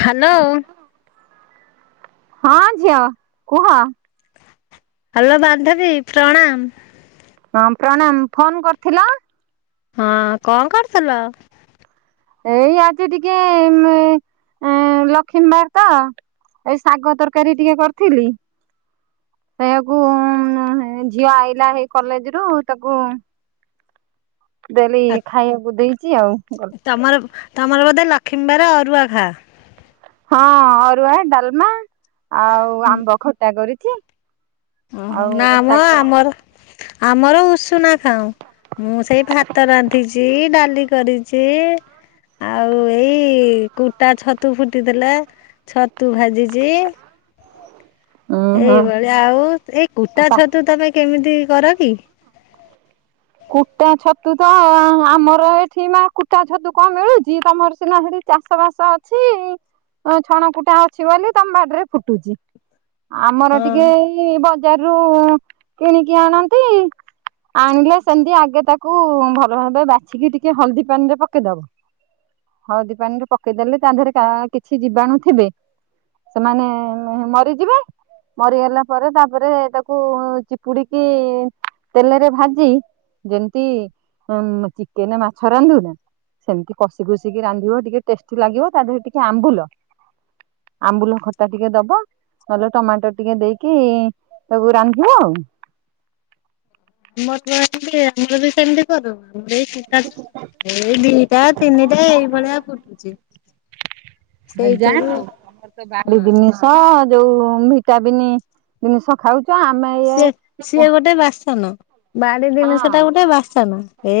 Hello! ହଁ ଝିଅ କୁହ ହାଲୋ! ବାନ୍ଧବୀ ପ୍ରଣାମ। ହଁ ପ୍ରଣାମ! ଫୋନ କରିଥିଲ? ହଁ କଣ କରୁଥୁଲ? ଏଇ ଆଜି ଟିକେ ଲକ୍ଷ୍ମୀ ବାର ତ। ଏଇ ଶାଗ ତରକାରୀ ଟିକେ କରିଥିଲି। ଖାଇଆକୁ ଝିଅ ଆଇଲା ହେଇ କଲେଜ ରୁ ତାକୁ ଦେଲି ଆ ଖାଇବାକୁ ଦେଇଚି ଆଉ। ତମର ତମର ବୋଧେ ଲକ୍ଷ୍ମୀବାର ଅରୁଆ ଖା? ହଁ ଅରୁଆ ଡାଲମା ଆଉ ଆମ୍ବ ଖଟା କରି ଓହୋ ନା ମ ଶାଗ ଆମର ଆମର ଉଷୁନା ଖାଉଁ। ମୁଁ ସେଇ ଭାତ ରାନ୍ଧିଚି ଡାଲି କରିଚି। ଆଉ ଏଇ କୁଟା ଛତୁ ଫୁଟିଥିଲା ଛତୁ ଭାଜିଚି। ଉଁ ହୁଁ ଏଇଭଳିଆ ଆଉ ଏଇ କୁଟା ଆଉ ଛତୁ ତମେ କେମିତି କର କି? କୁଟା ଛତୁ ତ ଆମର ଏଠି ନ କୁଟା ଛତୁ କଣ ମିଳୁଚି ତମର ସିନା ସେଟି ଚାଷ ବାସ ଅଛି ଅ ଛଣ କୁଟା ଅଛି ବୋଲି ତମ ବାଡିରେ ଫୁଟୁଚି। ଆମର ହଁ ଟିକେ ଏଇ ବ ବଜାରରୁ କିଣିକି ଆଣନ୍ତି ସେମିତି ଆଗେ ତାକୁ ଭଲ ଭାରେ ବାଛିକି ଟିକେ ହଳଦୀ ପାଣି ରେ ପକେଇଦବ। ହଳଦୀ ପାଣିରେ ପକେଇଦେଲେ, ତା ଦେହରେ କିଛି ଯିବାଣୁ ଥିବେ ସେମାନେ ମରିଯିବେ। ମରିଗଲା ପରେ, ତାପରେ ତାକୁ ଚିପୁଡିକି ତେଲରେ ଭାଜି ଯେମିତି ଚିକେନ ମାଛ ରାନ୍ଧୁନା ସେମିତି କଷି କୁଷିକି ରାନ୍ଧିବ ଟିକେ ଟେଷ୍ଟି ଲାଗିବ, ତା ଦେହରେ ଟିକେ ଆମ୍ବୁଲ ଆମ୍ବୁଲ ଖଟା ଟିକେ ଦବ। ନହେଲେ ଟମାଟୋ ଟିକେ ଦେଇକି ତାକୁ ରାନ୍ଧିବ ଆଉ। ଆମର ତ ଏନତି ଆମର ବି ସେମିତି କରୁ। ଏଇଟା ଏଇ ଦିଟା ତିନିଟା ଏଇଭଳିଆ ଫୁଟୁଛି। ଆ ଯାଉ ସେଇଥିରୁ ତମର ତ ବାଡି ସେ ଦିନିସ ଯୋଉ ଭିଟାବିିନି ଦିନିସ ଖାଉଛ ଆମେ ଇଏ ସିଏ ସିଏ ଗୋଟେ ବାସନ ବାଡି ତା ଜିନିଷଟା ଗୋଟେ ବାସନ ହେ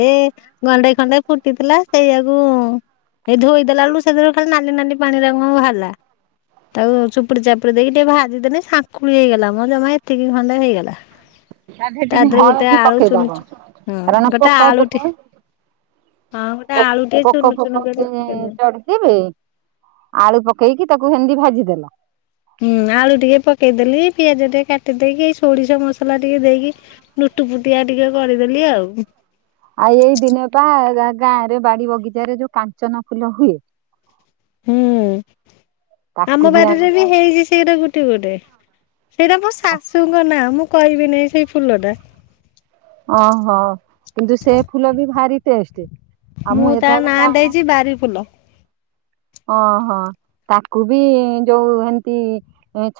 ଗଣ୍ଡେ ଥଣ୍ଡେ ଫୁଟିଥିଲା ସେଇଆକୁ ଏଇ ଧୋଇ ଦେଲା ବେଳକୁ ସେଥିରେ ଖାଲି ନାଲି ନାଲି ପାଣିରେ କଣ ବାହାରିଲା। ତାକୁ ଚୁପୁଡ଼ି ଚାପୁଡ଼ି ଦେଇକି ଟିକେ ଭାଜିଦେଲେ ସାଙ୍କୁୁଳି ହେଇଗଲା ମ ଜମା ଏତିକି ଖଣ୍ଡେ ହେଇଗଲା। ତା ଦେହରେ ଟିକେ ଗୋଟେ ହଳଦୀ ଆଳୁ ଚୁନୁ ପକେଇଦବ ଚୁ ହଁ କାରଣ ଗୋଟେ ପୋକ ଆଳୁଟେ ଯୋକ ହଁ ଗୋଟେ ପୋ ଆଳୁ ଟିକେ ପୋକ ଚୁନୁ ଚୁନୁ ଫୋକ କରି ପକେଇଦେଲି। ଚଢିଥିବେ ଆଳୁ ପ ହେଇତି ତାକୁ ଶେନ୍ତି ଭାଜିଦେଲ। ହୁଁ ଆଳୁ ଟିକେ ପକେଇଦେଲି ପିଆଜ ଟିକେ କାଟିଦେଇକି ସୋଡିଷ ମସଲା ଟିକେ ଦେଇକି ପୁଟୁ ପୁଟିଆ ଟିକେ କରିଦେଲି ଆଉ। ଆଉ ଏଇ ଦିନ ପା ଗାଁ ରେ ବାଡି ବଗିଚାରେ ଯୋଉ କାଞ୍ଚନ ଫୁଲ ହୁଏ ହୁଁ ତାକୁ ଆମ ବାରିରେ ଆଣିକି ବି ହେଇଛି ସେଇଟା ଗୋଟେ ଗୋଟେ। ସେଇଟା ମୋ ଶାଶୁଙ୍କ ନାଁ, ମୁଁ କହିବି ନାହିଁ ସେଇ ଫୁଲ ଟା ଓ ହୋ କିନ୍ତୁ ସେ ଫୁଲ ବି ଭାରିି ଟେଷ୍ଟ। ମୁଁ ତା ନାଁ [unintelligible] ଦେଇଛି ବାରି ଫୁଲ। ଓ ହୋ। ତାକୁ ବି ଯୋଉ ଏମିତି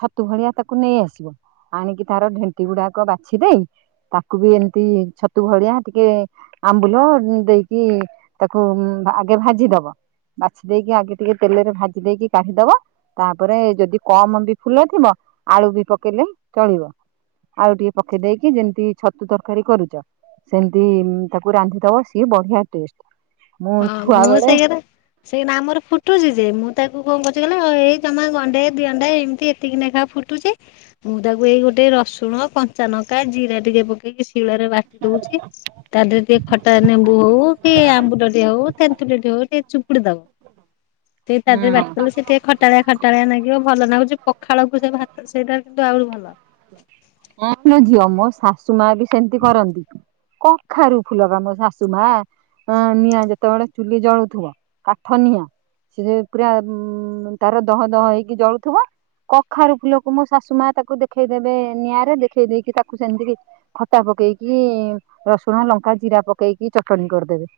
ଛତୁ ଭଳିଆ ତାକୁ ନେଇ ଆସିବେ। ଆଣିକି ତାର ଢେଣ୍ଟି ଗୁଡାକ ବାଛି ଦେଇ ତାକୁ ବି ଏମିତି ଛତୁ ଭଳିଆ ଟିକେ ଆମ୍ବୁଲ ଦେଇକି ତାକୁ ଆଗେ ଭାଜିଦବ ବାଛି ଦେଇେଇକି ଆଗେ ଟିକେ ତେଲରେ ଭାଜି ଦେଇକି କାଢିଦବ ତାପରେ ଯଦି କମ ବି ଫୁଲ ଥିବ ଆଳୁ ବି ପକେଇ ଚଳିବ ଆଉ ଟିକେ ପକେଇ ଦେଇକି ଯେମିତି ଛତୁ ତରକାରୀ କରୁଚ ସେମିତି ତାକୁ ରାନ୍ଧିଦବ ସିଏ ବଢିଆ ଟେଷ୍ଟ। ମୁଁ ହଁ ଛୁଆ ମୁଁ ବେଳେ ସେଇରେ ସେ ଏଇନା ଆମର ଫୁ ଫୁଟୁଛି ଯେ ମୁଁ ତାକୁ କଣ କରୁଛି କହିଲ, ଏଇ ଜମା ଗଣ୍ଡେ ଦି ଅଣ୍ଡେ ଏମିତି ଏତିକି ନେଖା ଫୁଟୁଛି। ମୁଁ ତାକୁ ଏଇ ଗୋଟେ ରସୁଣ କଞ୍ଚାାନଙ୍କା ଜିରା ଟିକେ ପକେଇକି ଶୀଳରେ ବାଟି ଦଉଛି ତା ଦେହରେ ଟିକେ ଖଟା ନେମ୍ବୁ ହଉ କି ଆମ୍ବୁ [unintelligible] ହଉ ତେନ୍ତୁଲିଟେ ହଉ ଟିକେ ଚିପୁଡି ଦବ। ଟିକ ତା ଦେହରେ ବାଟି ହଁ ଦେଥିଲୁ ସେ ଟିକେ ଖଟାଳିଆ ଖଟାଳିଆ ଲାଗିବ ଭଲ ଲାଗୁଛି ପଖାଳକୁ ସେ ଭାତ ସେଇଟା ଆ ଭଲ। ହଁ ଲୋ ଝିଅ ମୋ ଶାଶୁ ମା ବି ସେମିତି କରନ୍ତି। କଖାରୁ ଫୁଲ ବା ମୋ ଶାଶୁ ମା ଅ ନିଆଁ ଯେତେବେଳେ ଚୁଲି ଜଳୁଥିବ କାଠ ନିଆଁ ସେ ପୁରା ଉଁ-ଉ-ଉ ତାର ଦହ ଦହ ହେଇକି ଜଳୁଥିବ। କଖାରୁ ଫୁଲକୁ ମୋ ଶାଶୁ ମା ତାକୁ ଦେଖେଇଦେବେ ନିଆଁ ଦେଖେଇ ଦେଇକି ତାକୁ ସେମିତିି ଖଟା ପକେଇକି ରସୁଣ, ଲଙ୍କା, ଜିରା ପକେଇକି ଚଟଣି କରଦେବେ।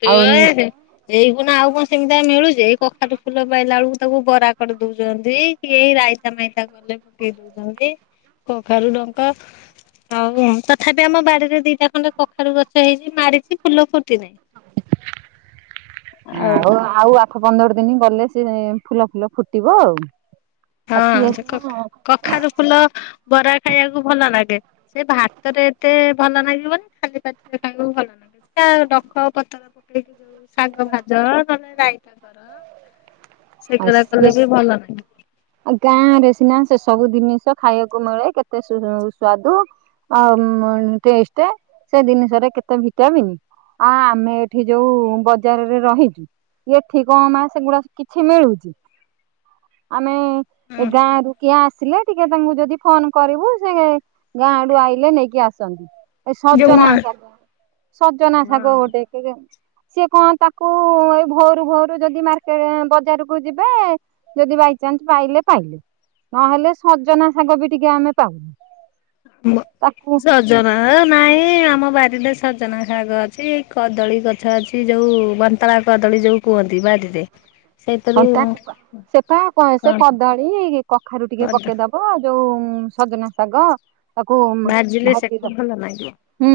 [unintelligible] ଏଇଗୁନା ଆଉ କଣ ସେମିତି ଆଉ ମିଳୁଚି ଏଇ କଖାରୁ ଫୁଲ ପାଇଲା ବେଳକୁ ତାକୁ ବରା କରି ଦଉଚନ୍ତି କି ରାଇତା ମାଇତା କଲେ ଯେ ପକେଇ ଦଉଚନ୍ତି କଖାରୁ ଡଙ୍କ। ହଉ ତଥାପି ଆମ ବାଡିରେ ଦିଟା ଖଣ୍ଡେ କଖାରୁୁ ଗଛ ହେଇଛି ମାରିଛି ଫୁଲ ଫୁଟି ନାହିଁ। ଆଉ ଆଉ ଆଠ ପନ୍ଦର ଦିନ ଗଲେ ସେ ଫୁଲ ଫୁଲ ଫୁଟିବ ଆଉ। ହଁ ଆଉ ସିଏ ସେ କଖାର ଫୁଲ ବରା ଖାଇବାକୁ ଭଲ ଲାଗେ। ସେ ଭାତରେ ଏତେ ଭଲ ଲାଗିବନ ଖାଲି ପାତିରେ ଖାଇବାକୁ ଭଲ ଲାଗିବ ସେ ଡଖ ପତ୍ର ଏ ଯୋଉ ଶାଗ ଭାଜ ନମେ ରାଇତା କର। [inaudible] ସେଗା କଲେ ବି ଭଲ ନାହିଁ। ଆ ଗାଁ ରେ ସିନା ସେ ସବୁ ଜିନିଷ ଖାଇବାକୁ ମିଳେ କେତେ ସାଦୁ। ଆ ଟେ ସେ ଜିନିଷରେ କେତେ ଭିଟାମିନ୍। ଆ ଆମେ ଏଠି ଯୋଉ ବଜାରରେ ରହିଛୁ। ଇଏଠି କ ମ ସେଗୁଡା କିଛି ମିଳୁଛି। ଆମେ ଏ ଗାଁ ରୁ କିଏ ଆସିଲେ ଟିକେ ତାଙ୍କୁ ଯଦି ଫୋନ କରିବୁ ସେ ଗାଁ ରୁ ଆ ନେଇକି ଆସନ୍ତି, ଏ ଯୋଉ ମ ସଜନା ଶାଗ ସଜନା ଶାଗ ଗୋଟେ। ହଁ ସିଏ କଣ ତାକୁ ଏଇ ଭୋରୁ ଭୋରୁ ଯଦି ମାର୍କେଟ ବଜାରକୁ ଯିବେ ଯଦି ଭାଇ ପାଇଲେ ପାଇଲେ ନହେଲେ ସଜନା ଶାଗ ବି ଟିକେ ଆମେ ପାଉନୁ। ତାକୁ ସଜନା ନାଇଁ। ଏ ଆମ ବାରରେ ସଜନା ଶାଗ ଅଛି, କଦଳୀ ଗଛ ଅଛି ଯୋଉ ବନ୍ତଳା କଦଳୀ ଯୋଉ କୁଆନ୍ତି ବାଜିରେ। ହ ତା ସେପା କ ସେ କଦଳୀ କଖାରୁ ଟିକେ କଣ ପକେଇଦବା ଯୋଉ ସଜନା ଶାଗ ତାକୁ ଭାଜିଲେ ଭାଜିର ସେକୁ ଭଲ ଲାଗିବ ହୁଁ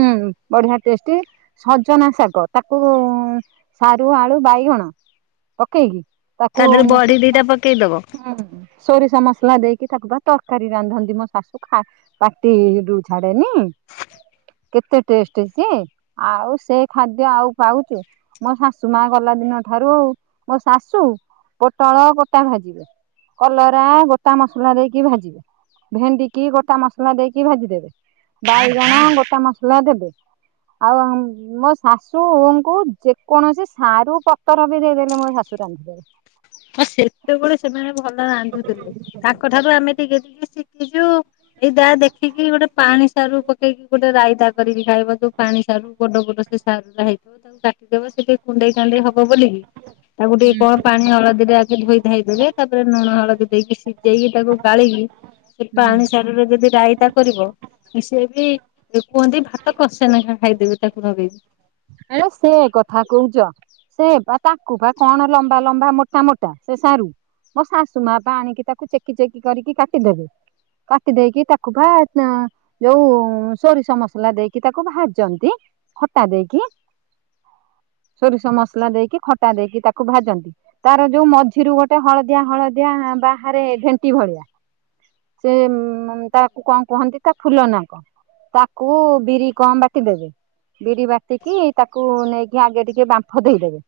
ବଢିଆ ଟେଷ୍ଟି ସଜନା ଶାଗ ତାକୁ ସାରୁ ଆଳୁ ବାଇଗଣ। ପକେଇକି ତା ତାକୁଁ ଦେହରେ ବଢି ଦିଟା ପକେଇଦବ ସୋରିଷ ମସଲା ଦେଇକି ତାକୁ ତରକାରୀ ରାନ୍ଧନ୍ତି ମୋ ଶାଶୁା ପାଟିରୁୁ ଛାଡେନି। କେତେ ଟେଷ୍ଟ ସି ଆଉ ସେ ଖାଦ୍ୟ ଆଉ ପାଉଛୁ ମୋ ଶାଶୁ ମା ଗଲେ। ପ ଦିନ ଠାରୁ ମୋ ଶାଶୁ। ପୋଟଳ ଗୋଟା ଭାଜିବେ କଲରା ଗୋଟା ମସଲା ଦେଇକି ଭାଜିବେ। ଭେଣ୍ଡି କି ଗୋଟା ମସଲା ଦେଇକି ଭାଜି ଦେବେ, ବାଇ ଜଣ ଗୋଟା ମସଲା ଦେବେ । ଆଉ ମୋ ଶାଶୁଙ୍କୁ ଯେକୌଣସି ସାରୁ ପତର ବି ଦେଇଦେଲେ, ମୋ ଶାଶୁ। ରାନ୍ଧିଦେବେ। ହଁ ସେତେବେଳେ ସେମାନେ ଭଲ ରାନ୍ଧୁଥିଲେ, ତାଙ୍କ ଠାରୁ ଆମେ ଟିକେ ଟିକେ। ଶିଖିଛୁ। [inaudible] ଏଇ ଯାହା ଦେଖିକି ଗୋଟେ ପାଣି ସାରୁ ପକେଇକି ଗୋଟେ ରାଇତା କରିକି ଖାଇବ ଯୋଉ ପାଣି ସାରୁ ଗୋଡ ଗୋଡ ସ ହେଇଥିବ ତାକୁ କାଟିଦବ ସେ ଟିକେ କୁଣ୍ଡେଇ କାଣ୍ଡେଇ ହବ, ବୋଲି ତାକୁ ଟିକେ ହୁଁ କଣ ପାଣି ଅଳଗା । ଆଗ ଧୋଇ ଧୋଇଦେବେ ତାପରେ ଲୁଣ ହଳଦି ଦେଇକି ସିଝେଇକି ତାକୁ ଗାଳିକି ହୁଁ। ପାଣି ସାରୀରେ ଯଦି ରାଇତା କରିବ ସିଏ ବି କୁହନ୍ତି। ଭାତ କସେନ ଖାଇଦେବି ତାକୁ ନଗେଇକି। ଆରେ ସେ କଥା କହୁଛ ସେ ବା ତାଙ୍କୁ ବା କଣ ଲମ୍ବା ଲମ୍ବା ମୋଟା ମୋଟା ସେ ସାରୁ ମୋ ଶାଶୁ ମା ପା ଆଣିକି ତାକୁ ଚେକି ଚେକି କରିକି କାଟିଦେବେ। କାଟି ଦେଇେଇକି ତାକୁ ବା ଯୋଉ ସୋରିଷ ମସଲା ଦେଇକି ତାକୁ ଭାଜନ୍ତି, ଖଟା ଦେଇକି। ସୋରିଷ ମସଲା ଦେଇକି ଖଟା ଦେଇକି ତାକୁ ଭାଜନ୍ତି ତାର ଯୋଉ ମଝିରୁ ଗୋଟେ ହଳଦିଆ ହଳଦିଆ। ଆ ବାହାରେ ଘେଣ୍ଟି ଭଳିଆ। ସେ ଉଁ ତାକୁ କଣ କୁହନ୍ତି ତା ଫୁଲ ନାକ। ତାକୁ ବିରି କଣ ବାଟି ଦେବେ ବିରି ବାଟିକି ତାକୁ ନେଇକି ଆଗେ ଟିକେ ବାମ୍ଫ ଦେଇଦେବେ।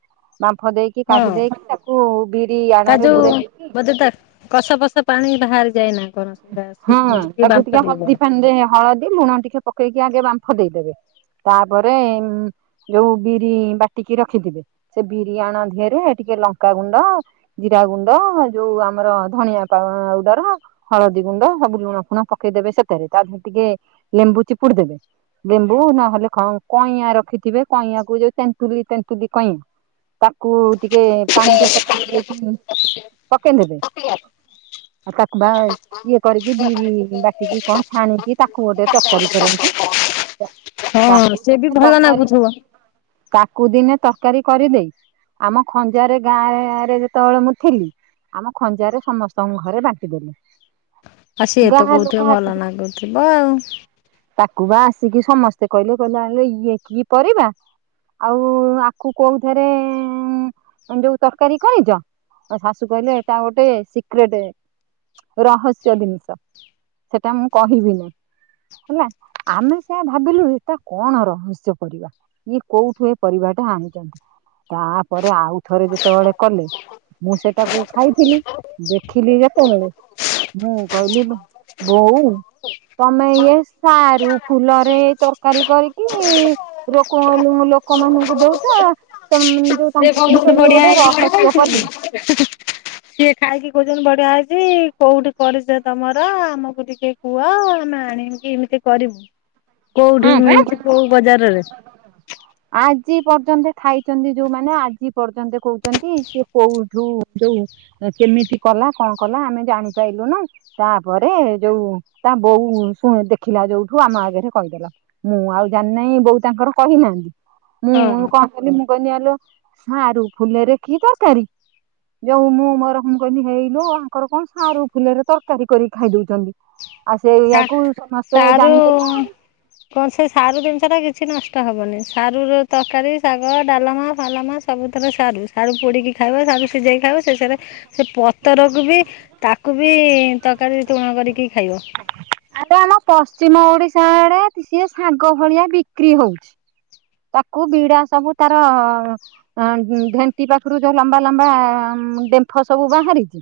ବାମ୍ଫ ଦେଇକି କାଢି ହଁ। ଦେଇକି ତାକୁ ବିରି ତା ଆଣରେ ଯୋଉ ବୁଡେଇ ଦେଇକି ବୋଧେ ତା କଷା ଫସା ପାଣି ବାହାରି ଯାଏନି ହଁ ତାକୁ ଟିକେ ହଳଦୀ ଫାନିରେ ହଳଦୀ, ଲୁଣ ଟିକେ ପକେଇକି ଆଗେ ବାମ୍ଫ ଦେଇଦେବେ। ତାପରେ ଯୋଉ ବିରି ବାଟିକି ରଖିଥିବେ, ସେ ବିରି ଆଣ ଦିଅରେ ଟିକେ ଲଙ୍କାଗୁଣ୍ଡ ଜିରା ଗୁଣ୍ଡ ଯୋଉ ଆମର ଧଣିଆ ପାଉଡର ହଳଦୀ ଗୁଣ୍ଡ ସବୁ ଲୁଣ ଫୁଣ ପକେଇଦେବେ ସେଥିରେ ତା ଦେହରେ ଟିକେ ଲେମ୍ବୁ ଚିପୁଡ଼ି ଦେବେ। ଲେମ୍ବୁ ନହେଲେ କଣ କଇଁଆ ରଖିଥିବେ କଇଁଆକୁ ଯୋଉ ତେନ୍ତୁଲି ତେନ୍ତୁଲି କଇଁ ତାକୁ ଟିକେ ପାଣିରେ ଚକଡି ଦେଇଥିଲେ ପକେ ଦେବେ ଆଉ ତାକୁ ବା ଇଏ କରିକି ବିରି ବାଟିକି କଣ ଛାଣିକି ତାକୁ ଗୋଟେ ତରକାରୀ କରନ୍ତି। ହଁ ତାକୁ ସେ ବି ଦିନେ ଭଲ ତରକାରୀ ଲାଗୁଥିବ ତାକୁ ଦିନେ ତରକାରୀ କରିଦେଇ ଆମ ଖଞ୍ଜାରେ ଗାଁରେ ଯେତେବେଳେ ମୁଁ ଥିଲି ଆମ ଖଞ୍ଜାରେ ସମସ୍ତଙ୍କ ଘରେ ବାଣ୍ଟି ଦେଲେ। ଆଉ ସିଏ ତ ଗାଁ ଲୋକ କହୁଥିବ ଭଲ ଆସିକି ନାଗୁଥିବ ଆଉ କୁବା ଆସିକି ସମସ୍ତେ କହିଲେ କାହିଲେ ଆଲୋ ଇଏ କି ପରିବା? ଆଉ ଆକୁ କୋଉଥେରେ ଯୋଉ ତରକାରୀ କରିଚ? ଆ ଶାଶୁ କହିଲେ ଏଇଟା ଗୋଟେ ସିକ୍ରେଟେ ରହସ୍ୟ ଜିନିଷ ସେଟା ମୁଁ କହିବି ନାହିଁ। ହେଲା ଆମେ ସେୟା ଭାବିଲୁ ଏଟା କଣ ରହସ୍ୟ ପରିବା ଇଏ କୋଉଠୁ ଏ ପରିବା। ହାଣିଛନ୍ତି ତାପରେ ଆଉ ଥରେ ଯେତେବେଳେ କଲେ। ମୁଁ ସେଟାକୁ ଖାଇଥିଲି ଦେଖିଲି ଯେତେବେଳେ। ମୁଁ କହିଲି ବୋଉ। ତମେ ଇଏ ସାରୁ ଫୁଲରେ ତରକାରୀ କରିକି ରୋକ। ଲୋକ ମାନଙ୍କୁ ଦଉଛ ସେ। ସେ କଣ ବହୁତ ବଢିଆ ହେଇ ସିଏ ଖାଇକି। ଭୋଜନ ବଢିଆ ହେଇଛି କୋଉଠି କରିଛ ତମର ଆମକୁ ଟିକେ। ପୁଅ ନା ଆଣିବି ଏମିତି କରିବୁ। ହଁ କୋଉଠି ପା ମିଳୁଛି କୋଉ ବଜାରରେ। ଆଜି ପର୍ଯ୍ୟନ୍ତ ଖାଇଛନ୍ତି ଯୋଉମାନୋନ ଆଜି ପର୍ଯ୍ୟନ୍ତ କହୁଛନ୍ତି ସେ କୋଉଠୁ ଯୋଉ। କେମିତି କଲା କଣ କଲା ଆମେ ଜାଣିପାଇଲୁନୁ ତାପରେ ଯୋଉ ତା ବୋଉ ଉଁ ଦେଖିଲା ଯୋଉଠୁ ଆମ ଆଗରେ କହିଦେଲା। ମୁଁ ଆଉ ଜାଣିନାହିଁ ବୋହୁ ତାଙ୍କର କହିନାହାନ୍ତି ମୁଁ ମୁଁ ହଁ। କଣ କରିଚି [unintelligible] ସାରୁ ଫୁଲରେ କି ତରକାରୀ ଯୋଉ ମୁଁ ମୋର ମୁଁ କହିଲି ହେଇଲୁ ଆଙ୍କର କଣ ସାରୁ ଫୁଲରେ ତରକାରୀ କରିକି ଖାଇ ଦଉଚନ୍ତି? ଆଉ ସେ ସା ଇଆକୁ ସମସ୍ତେ ଜାଣିଦେଲେ ସାରୁ ଆଉ। କଣ ସେ ସାରୁ ଜିନିଷ ଟା କିଛି ନା ନଷ୍ଟ ହବନି ସାରୁ ର ତରକାରୀ ଶାଗ ଡାଲମା ଫାଲମା ସବୁଥରେ ସାରୁ ସାରୁ ପୋଡିକି ଖାଇବ। [unintelligible] ସାରୁ ସିଝେଇ ଖାଉ ଶେଷରେ ସେ ପତରକୁ ବି ତାକୁ ବି ତରକାରୀ ତୁଣ କରିକି କି ଖାଇବ। ଆରେ ଆମ ପଶ୍ଚିମ ଓଡିଶା ରେ ସିଏ ଶାଗ ଭଳିଆ ବିକ୍ରି ହଉଛି। ତାକୁ ବିଡା ସବୁ ତାର ଢେଣ୍ଟି ପାଖରୁ ଯୋଉ ଲମ୍ବା ଲମ୍ବା ଡେମ୍ଫ ସବୁ ବାହାରିଚି।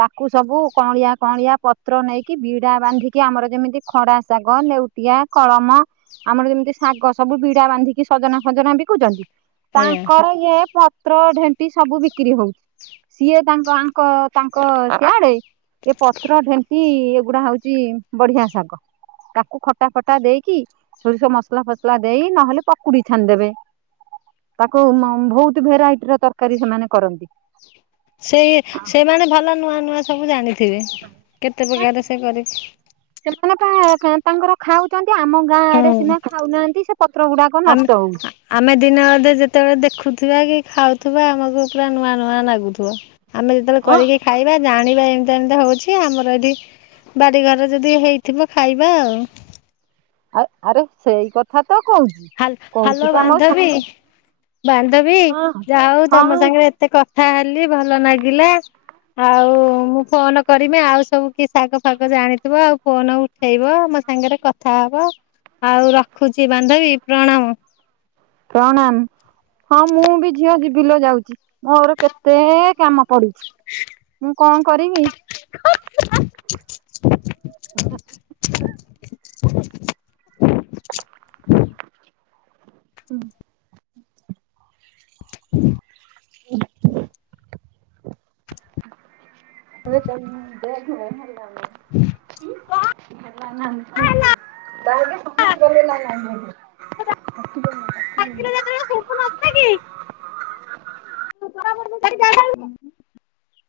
ତାକୁ ସବୁ କଳିଆ କଳିଆ ପତ୍ର ନେଇକି ବିଡା ବାନ୍ଧିକି ଆମର ଯେମିତି ଖଡା ଶାଗ ନେଉ ତୁତିଆ କଳମ ଆମର ଯେମିତି ଶାଗ ସବୁ ବିଡା ବାନ୍ଧିଛି। ଖଜନା ଖଜନା ବିକୁଚନ୍ତି ଆଜ୍ଞା ତାଙ୍କର ଇଏ ପତ୍ର ଢେଣ୍ଟି ସବୁ ବିକ୍ରି ହଉଚି। ସିଏ ତାଙ୍କ ଆଙ୍କ ତାଙ୍କ ସେଆଡେ ଏ ପତ୍ର ଢେଣ୍ଟି ଏଗୁଡା ହଉଛି ବଢିଆ ଶାଗ ତାକୁ ଖଟା ଫଟା ଦେଇକି ସୋରିଷ ମସଲା ଫସଲା ଦେଇ ନହେଲେ ପକୁଡି ଥାନ ଦେବେ ତାକୁ ବହୁତ ଭେରାଇଟି ର ତରକାରୀ ସେମାନେ କରନ୍ତି ସେଇ ସେମାନେ ଭଲ ନୂଆ ନୂଆ ସବୁ ଜାଣିଥିବେ କେତେ ପ୍ରକାର ସେ କରିଛି ସେମାନେ ତାଙ୍କର ଖାଉଛନ୍ତି ଆମ ଗାଁ ଆଡେ ହୁଁ ସିନା ଖାଉନାହାନ୍ତି ସେ ପତ୍ର ଗୁଡାଙ୍କ ଆମେ ନଷ୍ଟ ହଉ ଥିବା କି ଖାଉଥିବା ଆମକୁ ପୁରା ନୂଆ ନୂଆ ଲାଗୁଥିବ ଆମେ ଯେତେବେଳେ ହଁ। କରିକି ଖାଇବା ଜାଣିବା ଏମିତି ଏମିତି ହଉଛି ଆମର ଏଠି ବାଡିଘର ଯଦି ହେଇଥିବ ଖାଇବା ଆଉ ଆଉ ଆରେ ସେଇ କଥା ତ କହୁଛି ହାଲ୍ ହାଲୋ କହୁଛି ବା ମୋ ବାନ୍ଧବୀ ଶାଶୁ ବାନ୍ଧବୀ ହଁ ଯାହଉ ତମ ହଁ ସାଙ୍ଗରେ ଏତେ କଥା ହେଲି ଭଲ ଲାଗିଲା ଆଉ ମୁଁ ଫୋନ କରମି ଆଉ ସବୁ କି ଶାଗ ଫାଗ ଜାଣିଥିବ ଆଉ ଫୋନ ଉଠେଇବ ମ ସାଙ୍ଗରେ କଥା ହବ ଆଉ ରଖୁଛି ବାନ୍ଧବୀ ପ୍ରଣାମ ପ୍ରଣାମ ହଁ ମୁଁ ବି ଝିଅ ବି ବିଲ ଯାଉଛି ମୋର କେତେ କାମ ପଡିୁଛି ମୁଁ କଣ କରିବି ହୁଁ ଏବେ କ ଦେ ଘମଲା ହେଲା ତାଲେ ନାଇ